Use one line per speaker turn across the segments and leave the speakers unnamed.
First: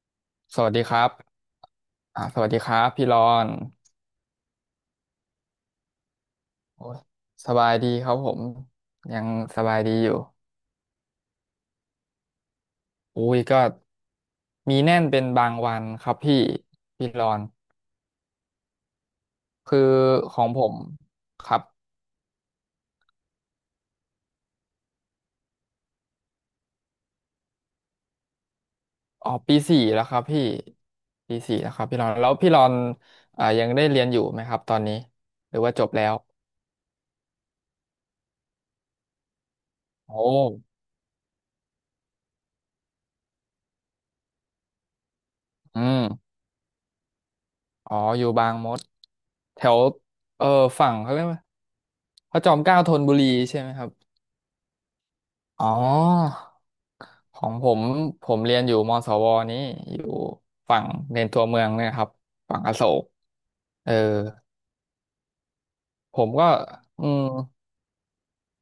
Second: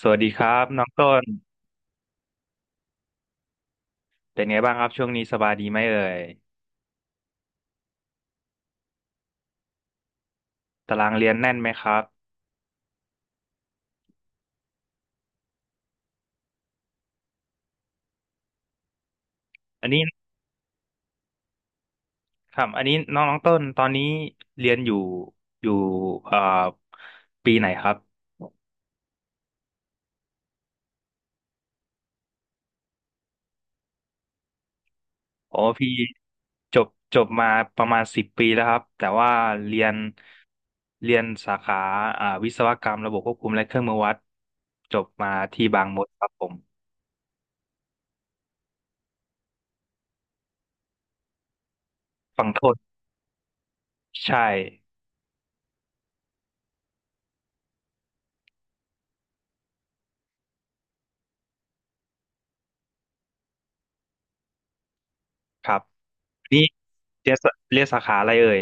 สวัสดีครั
ส
บ
วัส
น้
ดี
อง
ครั
ต้
บ
น
สวัสดีครับพี่รอน
เป็นไงบ้างครับช่วงนี้สบายดีไหมเอ่ย
โอ้ยสบายดีครับผม ยังสบายดีอยู่
ตารางเรียนแน่นไหมครับ
อุ้ยก็มีแน่นเป็นบางวันครับพี่พี่รอนคื
อัน
อ
นี้
ของผมครับ
ครับอันนี้น้องน้องต้นตอนนี้เรียนอยู่เอ่อปีไหนครับ
อ๋อปีสี่แล้วครับพี่ปีสี่แล้วครับพี่รอนแล้วพี่รอนยังได้เรียนอยู่ไหมครับตอนนี้ห
โอ้
รือว่าจ
พี่
บแล้ว
จบจบมาประมาณสิบปีแล้วครับแต่ว่าเรียน
โอ้
เรียนสาขาวิศวกรรมระบบควบคุมและเครื่องมือวัดจบมาที่
อื
บางมดครับ
ม
ผม
อ๋ออยู่บางมดแถวเออฝั่งเขาเรียกว่าพระ
ฝั่
จ
ง
อม
ท
เก
น
ล้าธนบุรีใช่ไหมครับ
ใช่
อ๋อของผมผมเรียนอยู่มศวนี้อยู่ฝั่งในตัวเมืองเนี่ยครับฝั่งอโศกเออ
ครับ
ผมก็
นี่
อืม
เรียนสาขาอะไรเอ่ย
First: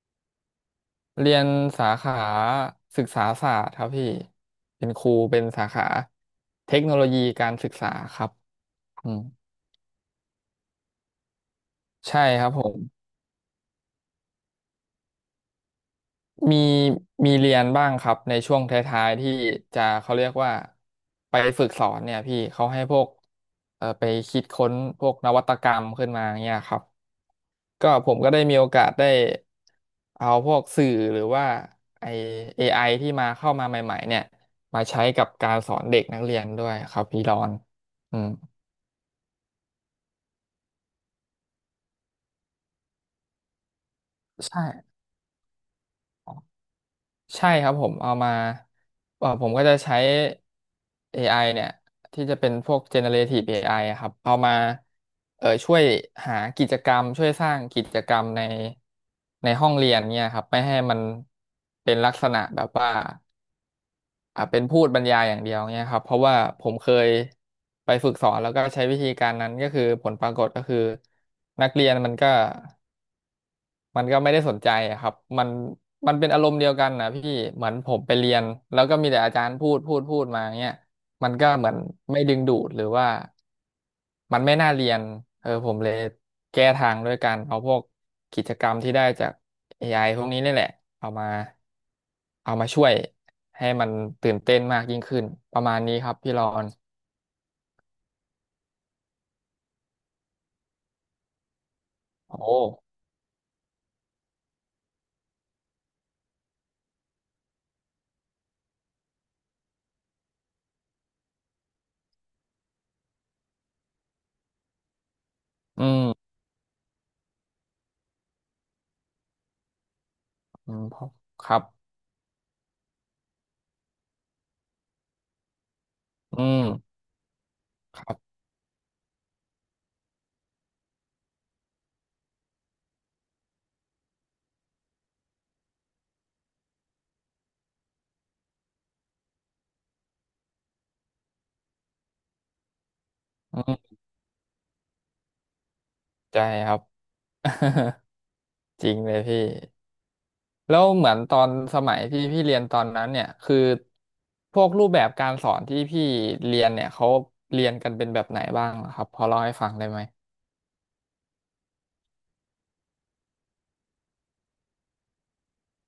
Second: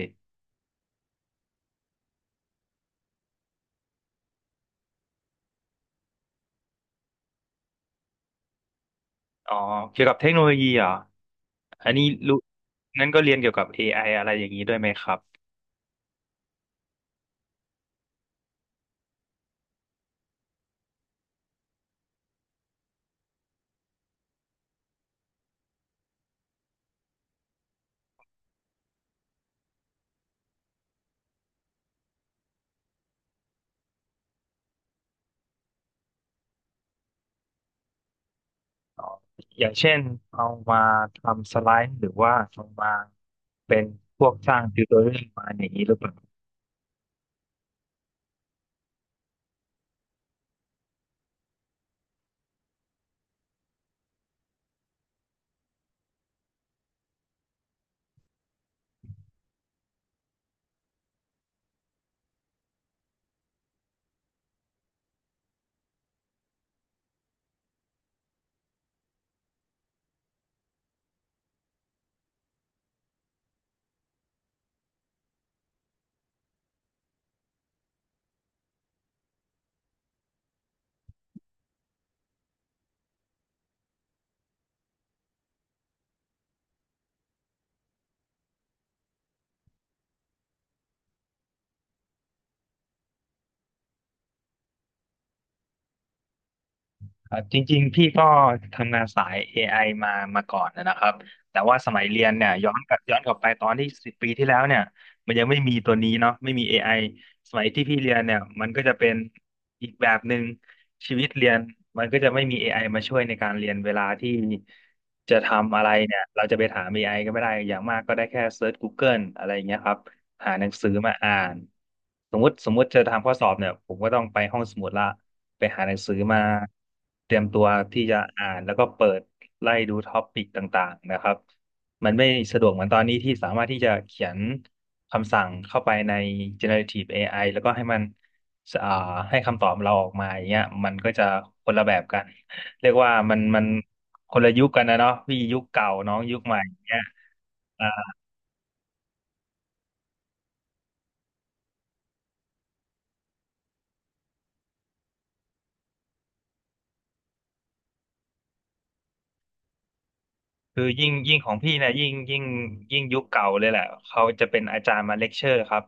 เรียนสาขาศึกษาศาสตร์ครับพี่เป็นครูเป็นสาขาเทคโนโลยีการศึกษาครับอืม
อ๋อเกี่ยวกับเทคโนโลยีเหรออันนี้
ใช่
รู้
ครับผม
งั้นก็เรียนเกี่ยวกับ AI อไออะไรอย่างนี้ด้วยไหมครับ
มีมีเรียนบ้างครับในช่วงท้ายๆที่จะเขาเรียกว่าไปฝึกสอนเนี่ยพี่เขาให้พวกไปคิดค้นพวกนวัตกรรมขึ้นมาเนี่ยครับก็ผมก็ได้มีโอกาสได้เอาพวกสื่อหรือว่าไอ AI ที่มาเข้ามาใหม่ๆเนี่ยมาใช้กับการสอนเด็กนักเรียนด้วยครับพี่รอนอืม
อ๋ออย่างเช่นเอามาทำสไลด์หรือว่าเอามาเป็นพวกสร้า
ใช่
งติวโตเรียลมาอย่างนี้หรือเปล่า
ใช่ครับผมเอามาผมก็จะใช้ AI เนี่ยที่จะเป็นพวก generative AI อไออะครับเอามาช่วยหากิจกรรมช่วยสร้างกิจกรรมในในห้องเรียนเนี่ยครับไม่ให้มันเป็นลักษณะแบบว่าอ่ะเป็นพูดบรรยายอย่างเดียวเนี่ยครับเพราะว่าผมเคยไปฝึกสอนแล้วก็ใช้วิธีการนั้นก็คือผลปรากฏก็คือนักเรียนมันก็ มันก็ไม่ได้สนใจอะครับมันมันเป็นอารมณ์เดียวกันนะพี่เหมือนผมไปเรียนแล้วก็มีแต่อาจารย์พูดพูดพูดมาเงี้ยมันก็เหมือนไม่ดึงดูดหรือว่ามันไม่น่าเรียนเออผมเลยแก้ทางด้วยการเอาพวกกิจกรรมที่ได้จาก AI พวกนี้นี่แหละเอามาเอามาช่วยให้มันตื่นเต้นมากยิ่งขึ้นประมาณนี้ครับพี่รอน
ครับจริงๆพี่ก็ทำงานสาย AI มามาก่อนนะครับแต่ว่าสมัยเรียน
โอ้
เนี่ยย้อนกลับไปตอนที่สิบปีที่แล้วเนี่ยมันยังไม่มีตัวนี้เนาะไม่มี AI สมัยที่พี่เรียนเนี่ยมันก็จะเป็นอีกแบบหนึ่งชีวิตเรียนมันก็จะไม่มี AI มาช่วยในการเรียนเวลาที่จะทำอะ
อื
ไรเนี่ย
ม
เราจะไปถาม AI ก็ไม่ได้อย่างมากก็ได้แค่เซิร์ช Google อะไรอย่างเงี้ยครับ หาหนั
อื
ง
ม
สือมาอ่า
ค
น
รับ
สมมติจะทำข้อสอบเนี่ยผมก็ต้องไปห้องสมุดละไปหาหนังสือมา
อืม
เตรียมตัว
ค
ที่
รั
จะ
บ
อ่านแล้วก็เปิดไล่ดูท็อปิกต่างๆนะครับมันไม่สะดวกเหมือนตอนนี้ที่สามารถที่จะเขียนคำสั่งเข้าไปใน generative AI แล้วก็ให้มันอ่าให้คำตอบเราออกมาอย่างเงี้ยมันก็จะคนละแบบกันเรียกว่ามัน
อื
มัน
ม
คนละยุคกันนะเนาะพี่ยุคเก่าน้องยุ
ใจ
คใหม่
ค
อ
รับ
ย่างเงี้ย
จริงเลยพี่แล้วเหมือนตอนสมัยที่พี่เรียนตอนนั้นเนี่ยคือพวกรูปแบบการสอนที่พี่เรียนเนี่ยเขาเรียนกันเป็นแบบไหนบ้างเหรอครับพอเล่าให้ฟังได้ไหม
คือยิ่งของพี่เนี่ยยิ่งยุคเก่าเลยแหละเขาจะเป็นอาจารย์มาเลคเชอร์ครับ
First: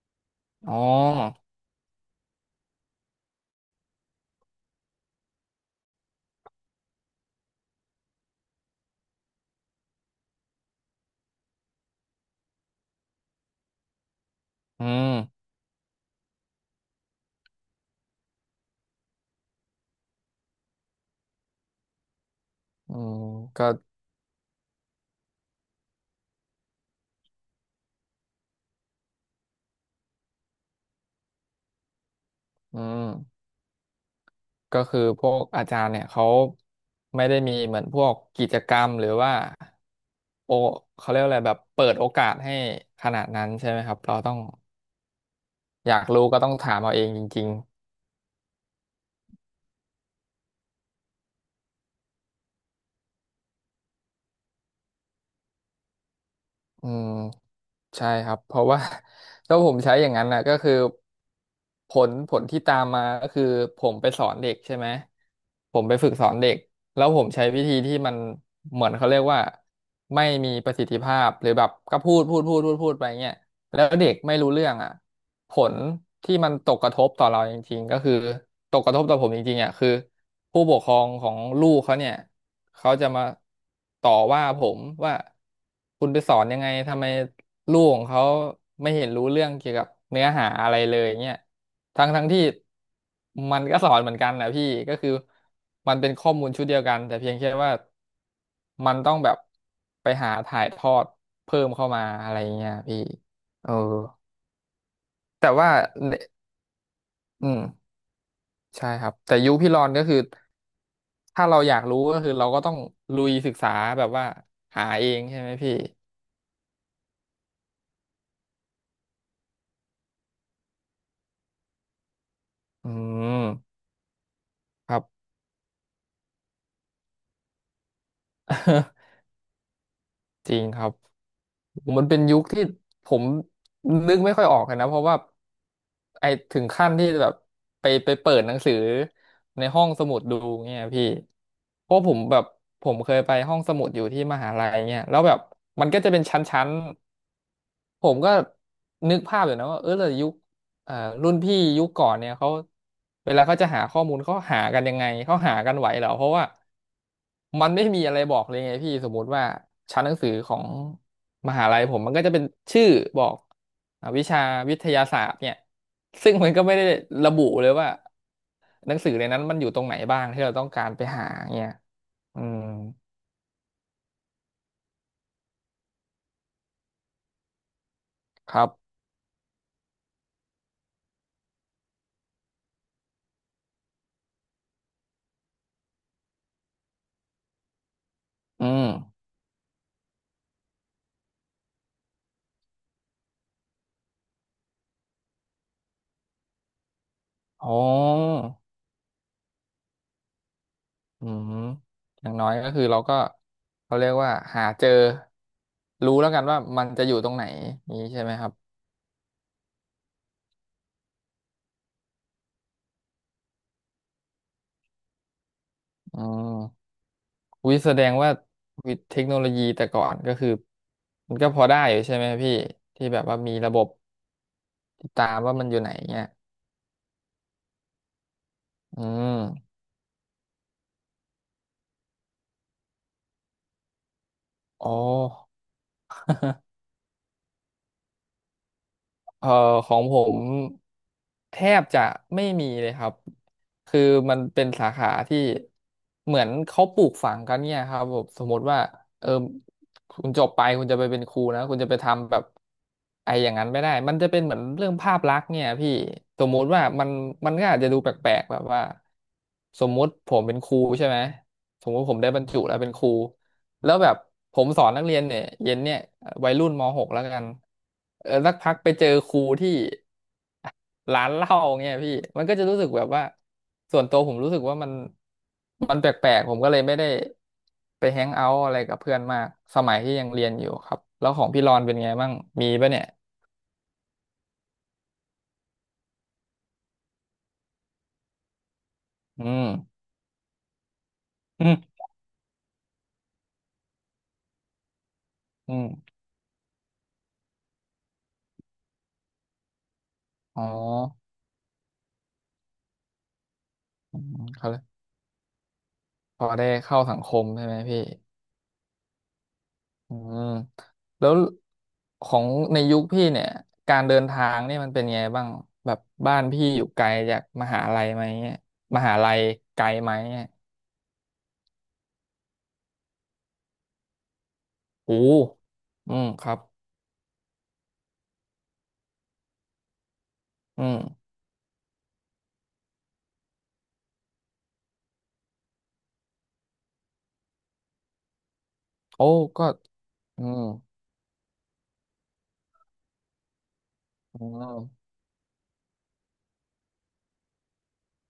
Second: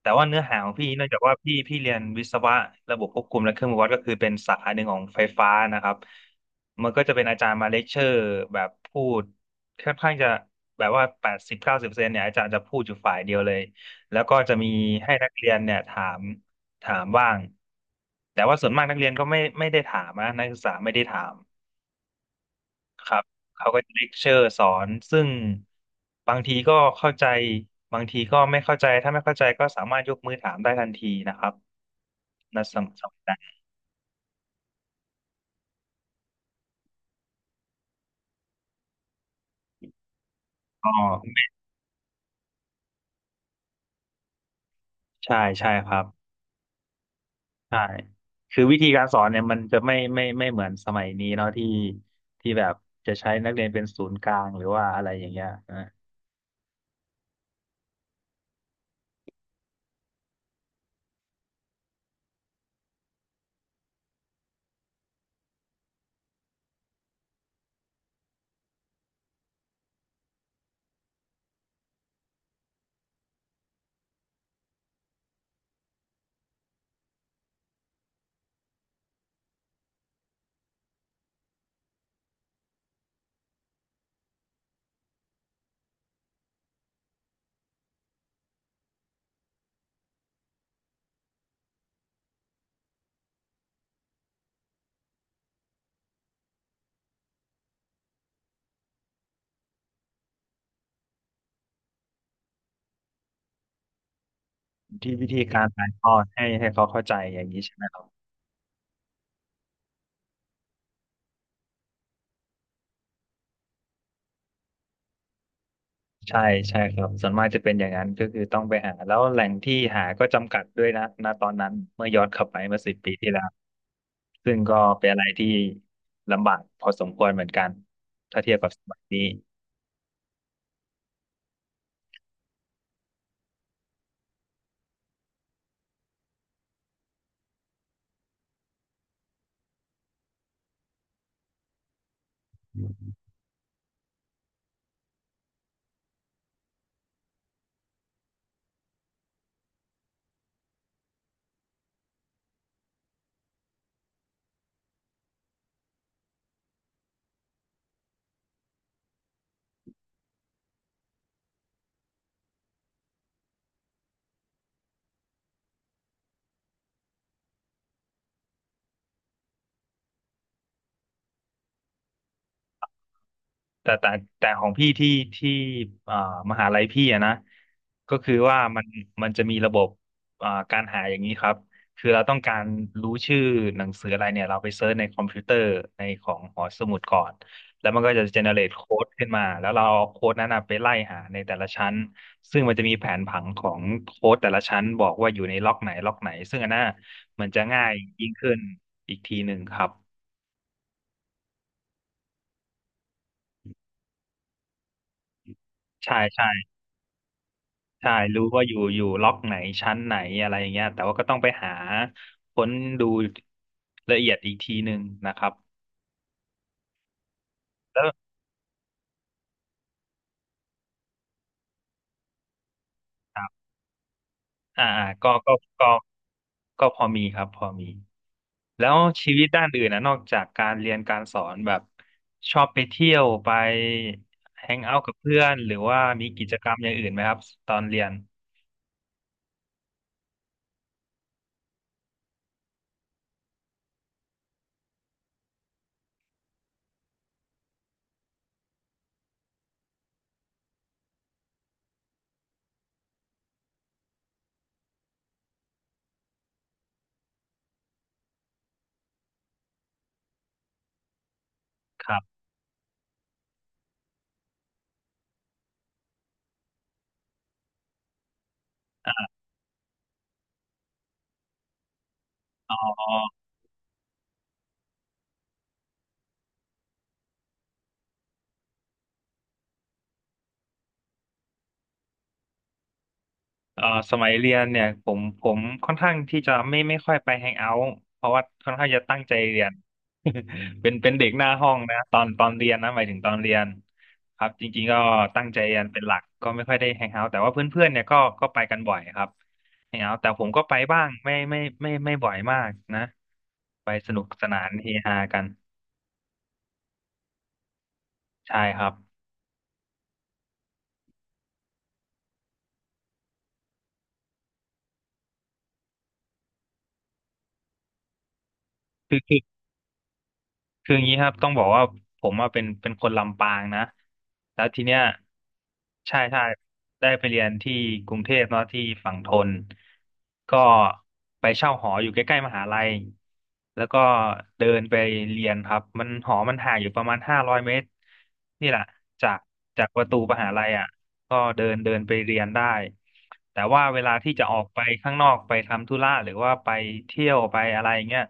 แต่ว่าเนื้อหาขอ
อ๋
ง
อ
พี่เนื่องจากว่าพี่เรียนวิศวะระบบควบคุมและเครื่องมือวัดก็คือเป็นสาขาหนึ่งของไฟฟ้านะครับมันก็จะเป็นอาจารย์มาเลคเชอร์แบบพูดค่อนข้างจะแบบว่า80-90%เนี่ยอาจารย์จะพูดอยู่ฝ่ายเดียวเลยแล้วก็จะมี
อื
ให้
ม
นักเรียนเนี่ยถามถามบ้างแต่ว่าส่วนมากนักเรียนก็ไม่ได้ถามนะนักศึกษาไม่ได้ถาม
อื
ค
ม
รับ
ก็
เขาก็จะเลคเชอร์สอนซึ่งบางทีก็เข้าใจบางทีก็ไม่เข้าใจถ้าไม่เข้าใจก็สามารถยกมือถามได้ทันทีนะครับนะ
อื
สำหรับนั้น
มก็คือพวกอาจารย์เนี่ยเขาไม่ได้มีเหมือนพวกกิจกรรมหรือว่าโอ
ก็
เขาเรียกอะไรแบบเปิดโอกาสให้ขนาดนั้นใช่ไหมครับเราต้อง
ใช่ใช่ค
อ
รั
ยา
บ
กรู้ก็ต้องถามเอาเองจริง
ใช่คือวิธีการสอนเนี่ยมันจะไม่เหมือนสมัยนี้เนาะที่ที่แบบจะใช้นักเรียนเป็นศูนย์กลางหรือว่าอะไรอย่างเงี้ยนะ
อืมใช่ครับเพราะว่า ถ้าผมใช้อย่างนั้นนะก็คือผลที่ตามมาก็คือผมไปสอนเด็กใช่ไหมผมไปฝึกสอนเด็กแล้วผมใช้วิธีที่มันเหมือนเขาเรียกว่าไม่มีประสิทธิภาพหรือแบบก็พูดพูดพูดพูดพูดไปเงี้ยแล้วเด็กไม่รู้เรื่องอ่ะ ผลที่มันตกกระทบต่อเราจริงๆก็คือตกกระทบต่อผมจริงๆอ่ะคือผู้ปกครองของลูกเขาเนี่ยเขาจะมาต่อว่าผมว่าคุณไปสอนยังไงทำไมลูกของเขาไม่เห็นรู้เรื่องเกี่ยวกับเนื้อหาอะไรเลยเนี่ยทั้งที่มันก็สอนเหมือนกันนะพี่ก็คือมันเป็นข้อมูลชุดเดียวกันแต่เพียงแค่ว่ามันต้องแบบไปหาถ่ายทอดเพิ่มเข้ามาอะไรเงี้ยพี่เออ
ที่วิธี
แต่
การ
ว่า
ถ่ายทอดให้เขาเข้าใจอย่า
อื
งนี้ใช่ไหม
มใช่ครับแต่ยุคพี่รอนก็คือถ้าเราอยากรู้ก็คือเราก็ต้องลุยศึกษาแบบว่าหาเองใช่ไหมพี่
ใช่ใช่ครับส่วนมากจะเป็นอย่างนั้นก็คือต้องไปหาแล้วแหล่งที่หาก็จำกัดด้วยนะณตอนนั้นเมื่อย้อนกลับไปเมื่อ
อื
สิบปีที่แล้ว
ม
ซึ่งก็
ครับ
เป็นอะไรที่ลำบากพอสมควรเหมือนกันถ้าเทียบกับสมัย นี้
จริงครับมันเป็นยุคที่ผมนึกไม่ค่อยออกเลยนะเพราะว่าไอถึงขั้นที่แบบไปเปิดหนังสือในห้องสมุดดูเงี้ยพี่เพราะผมแบบผมเคยไปห้องสมุดอยู่ที่มหาลัยเงี้ยแล้วแบบมันก็จะเป็นชั้นๆ ผมก็นึกภาพอยู่นะว่าเออแต่ยุคอ่ารุ่นพี่ยุคก่อนเนี่ยเขาเวลาเขาจะหาข้อมูลเขาหากันยังไงเขาหากันไหวเหรอเพราะว่ามันไม่มีอะไรบอกเลยไงพี่สมมุติว่าชั้นหนังสือของมหาลัยผมมันก็จะเป็นชื่อบอกวิชาวิทยาศาสตร์เนี่ยซึ่งมันก็ไม่ได้ระบุเลยว่าหนังสือในนั้นมันอยู่ตรงไหนบ้างที่เราต้องการไปหาเนี่ยอืม
แต่แต่แต่ของพี่ที่อ่ามหาลัยพี่อะนะก็คือ
ค
ว่า
รั
มัน
บ
มันจะมีระบบการหาอย่างนี้ครับคือเราต้องการรู้ชื่อหนังสืออะไรเนี่ยเราไปเซิร์ชในคอมพิวเตอร์ในของหอสมุดก่อนแล้วมันก็จะเจเนเร
อื
ต
ม
โค้ดขึ้นมาแล้วเราเอาโค้ดนั้นนะไปไล่หาในแต่ละชั้นซึ่งมันจะมีแผนผังของโค้ดแต่ละชั้นบอกว่าอยู่ในล็อกไหนล็อกไหนซึ่งอันน่ะมันจะ
อ๋
ง่ายยิ่ง
อ
ขึ้นอีกทีหนึ่งครับ
อืมอย่างน้อยก็คือเราก็เขาเรียกว่าหาเจอ
ใช่
รู้แล้วกัน
ใช่
ว่ามันจะอยู่ตรงไหนนี้
ใช่
ใช่ไหม
รู้
ครับ
ว่าอยู่ล็อกไหนชั้นไหนอะไรอย่างเงี้ยแต่ว่าก็ต้องไปหาค้นดูละเอียดอีกทีหนึ่งนะครับ
อืมวิแส
แล้
ด
ว
งว่าวิเทคโนโลยีแต่ก่อนก็คือมันก็พอได้อยู่ใช่ไหมพี่ที่แบบว่า
ครั
มีระ
บ
บบ
อ่าอ่า
ติด
ก็
ตาม
ก็
ว่ามันอยู่
ก็
ไหนเนี่ย
ก็พอมีครับพอมีแล้ว
อื
ชีวิตด้าน
ม
อื่นนะนอกจากการเรียนการสอนแบบชอบไปเที่ยวไปแฮง
อ๋
เอาท์กับเพื่อน
อ
หรือว่ามีกิจกรรมอย่างอื่นไหมครับตอนเรียน
เอ่อของผมแทบจะไม่มีเลยครับคือมันเป็นสาขาที่เหมือนเขาปลูกฝังกันเนี่ยครับผมสมมติว่าเออคุณจบไปคุณจะไปเป็นครูนะคุณจะไปทำแบบไอ้อย่างนั้นไม่ได้มันจะเป็นเหมือนเรื่องภาพลักษณ์เนี่ยพี่สมมุติว่ามันก็อาจจะดูแปลกๆแบบว่าสมมุติผมเป็นครูใช่ไหมสมมุติ
ค
ผ
รั
มได้
บ
บรรจุแล้วเป็นครู แล้วแบบผมสอนนักเรียนเนี่ยเย็นเนี่ยวัยรุ่นม .6 แล้วกันสักพักไปเจอครูที่ ร้านเหล้าเงี้ยพี่มันก็จะ
อ๋อ
รู้สึกแบบว่าส่วนตัวผมรู้สึกว่ามันแปลกๆผมก็เลยไม่ได้ไปแฮงเอาท์อะไรกับเพื่อนมากสมัยที่ยังเรียนอยู่ครับแล้วของพี่รอนเป็นไงบ้างมีปะเนี่ย
เอ่อสมัยเรียนเนี่ยผมค่อนข้างที่จะไม่ค่อยไปแฮงเอาท์เพราะว่าค่อนข้างจะตั้งใจ
อื
เรี
ม
ยน เป็นเด็กหน้า
อื
ห้อ
ม
งนะตอนเรียนนะหมายถึงตอนเรียนครับจริงๆก็ตั้งใจ
อื
เรียน
ม
เป็นหลักก็ไม่ค่อยได้แฮงเอาท์แต่ว่าเพื่อนๆเนี่ยก็ไปกันบ่อยครับแฮงเอาท์แต่ผมก็
อ๋อ
ไปบ้างไม่บ่อยมากนะไปส
อื
นุก
ม
สนา
เขา
น
เลย
เฮฮากัน
พอได้เข้าสังคมใช่ไหมพี่
ใช่ครับ
อืมแล้วของในยุคพี่เนี่ยการเดินทางนี่มันเป็นไงบ้างแบบบ้านพี่อยู่ไกลจากมหาลัยไหมเนี่ยมหาลัยไกลไหมเนี่ย
คืออย่างนี้ครับต้องบอกว่าผมอะเป็นคนลำปางนะแล้วทีเนี้ย
โอ้อื
ใช่
ม
ใช่
ครับ
ได้ไปเรียนที่กรุงเทพเนาะที่ฝั่งธนก็
อืม
ไปเช่าหออยู่ใกล้ๆมหาลัยแล้วก็เดินไปเรียนครับมันหอมันห่างอยู่ประมาณ500 เมตรนี่แหละ
โอ้
จาก
ก็
จากประตูม
อื
หา
ม
ลัยอ่ะก็เดินเดินไปเรียนได้แต่ว่าเวลาที่
อื
จะออกไป
ม
ข้างนอกไปทำธุระหรือว่าไปเที่ยวไปอะไรเงี้ย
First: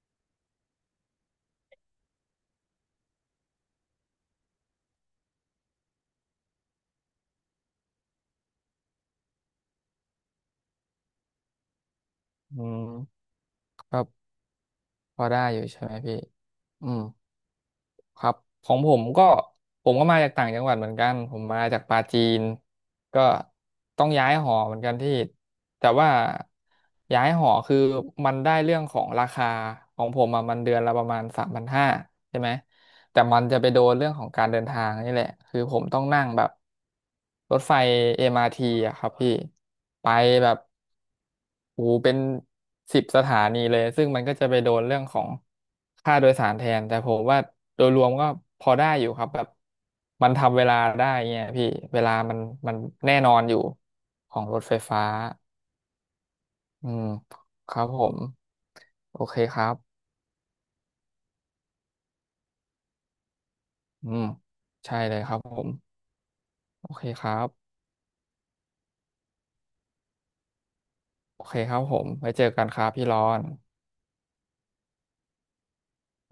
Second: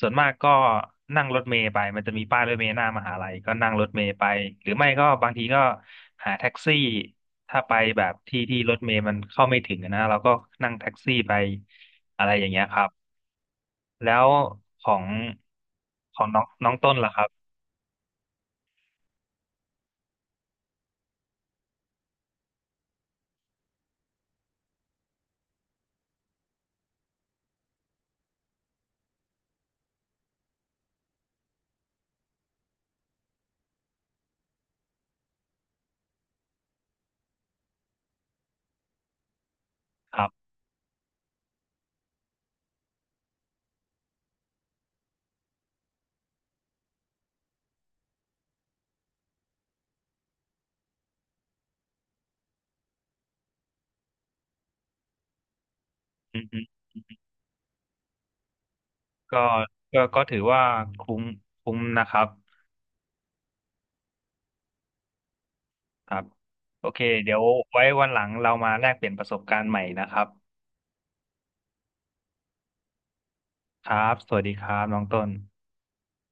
ส่วนมากก็นั่งรถเมล์ไปมันจะมีป้ายรถเมล์หน้ามหาลัยก็นั่งรถเมล์ไปหรือไม่ก็บางทีก็หาแท็กซี่ถ้าไปแบบที่รถเมล์มันเข้าไม่ถึงอะนะเราก็นั่งแท็กซี่ไปอะไรอย่างเงี้
อื
ยครับ
มครั
แล้
บ
วของ
พอได้อยู่ใช่ไหมพี่
ของน้องน้อง
อื
ต้น
ม
ล่ะครับ
ครับของผมก็ผมก็มาจากต่างจังหวัดเหมือนกันผมมาจากปาจีนก็ต้องย้ายหอเหมือนกันที่แต่ว่าย้ายหอคือมันได้เรื่องของราคาของผมอะมันเดือนละประมาณ3,500ใช่ไหม แต่มันจะไปโดนเรื่องของการเดินทางนี่แหละคือผมต้องนั่งแบบรถไฟ MRT อมอาร์ทีอะครับพี่ไป
ครับ
แบบโอ้โหเป็น10 สถานีเลยซึ่งมันก็จะไปโดนเรื่องของค่าโดยสารแทนแต่ผมว่าโดยรวมก็พอได้อยู่ครับแบบมันทำเวลาได้เงี้ยพี่เวลามันแน่นอนอยู่ของรถไฟฟ้า
อืม
อืมครับผมโอเค
ก็
ครับ
ก็ถือว่าคุ้มคุ้มนะครับ
อืมใช่เลยครับผม
ครับโอ
โอ
เค
เคค
เดี๋
รั
ยว
บ
ไว้วันหลังเรามาแลกเปลี่ยนประสบการณ์ใหม่นะครับ
โอเคครับผมไว้เจอกันครับพี่รอน
ครับสวัสดีครับน้องต้น